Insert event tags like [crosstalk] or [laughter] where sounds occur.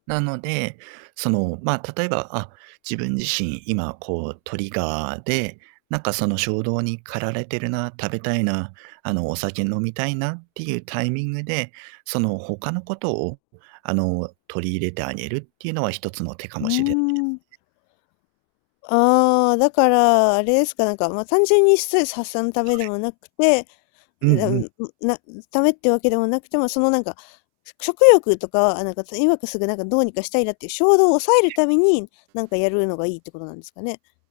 なので、そのま、例えば、あ、自分自身今こうトリガーで、なんかその衝動に駆られてるな、食べたいな、あのお酒飲みたいなっていうタイミングで、その他のことをあの取り入れてあげるっていうのは一つの手かうーもしれないですん。ね。ああ、だから、あれですか、なんか、ま、単純にストレス発散のたはめでい。もなくて、うんん、なうん。ん、ん、な、うん、ためってわけでもなくて、ま、そのなんか、しょ食欲とか、あ、なんか、と、今こう、すぐなんかどうにかしたいなっていう衝動を抑えるために、なんかやるのが [unintelligible] いいってことなんですかね？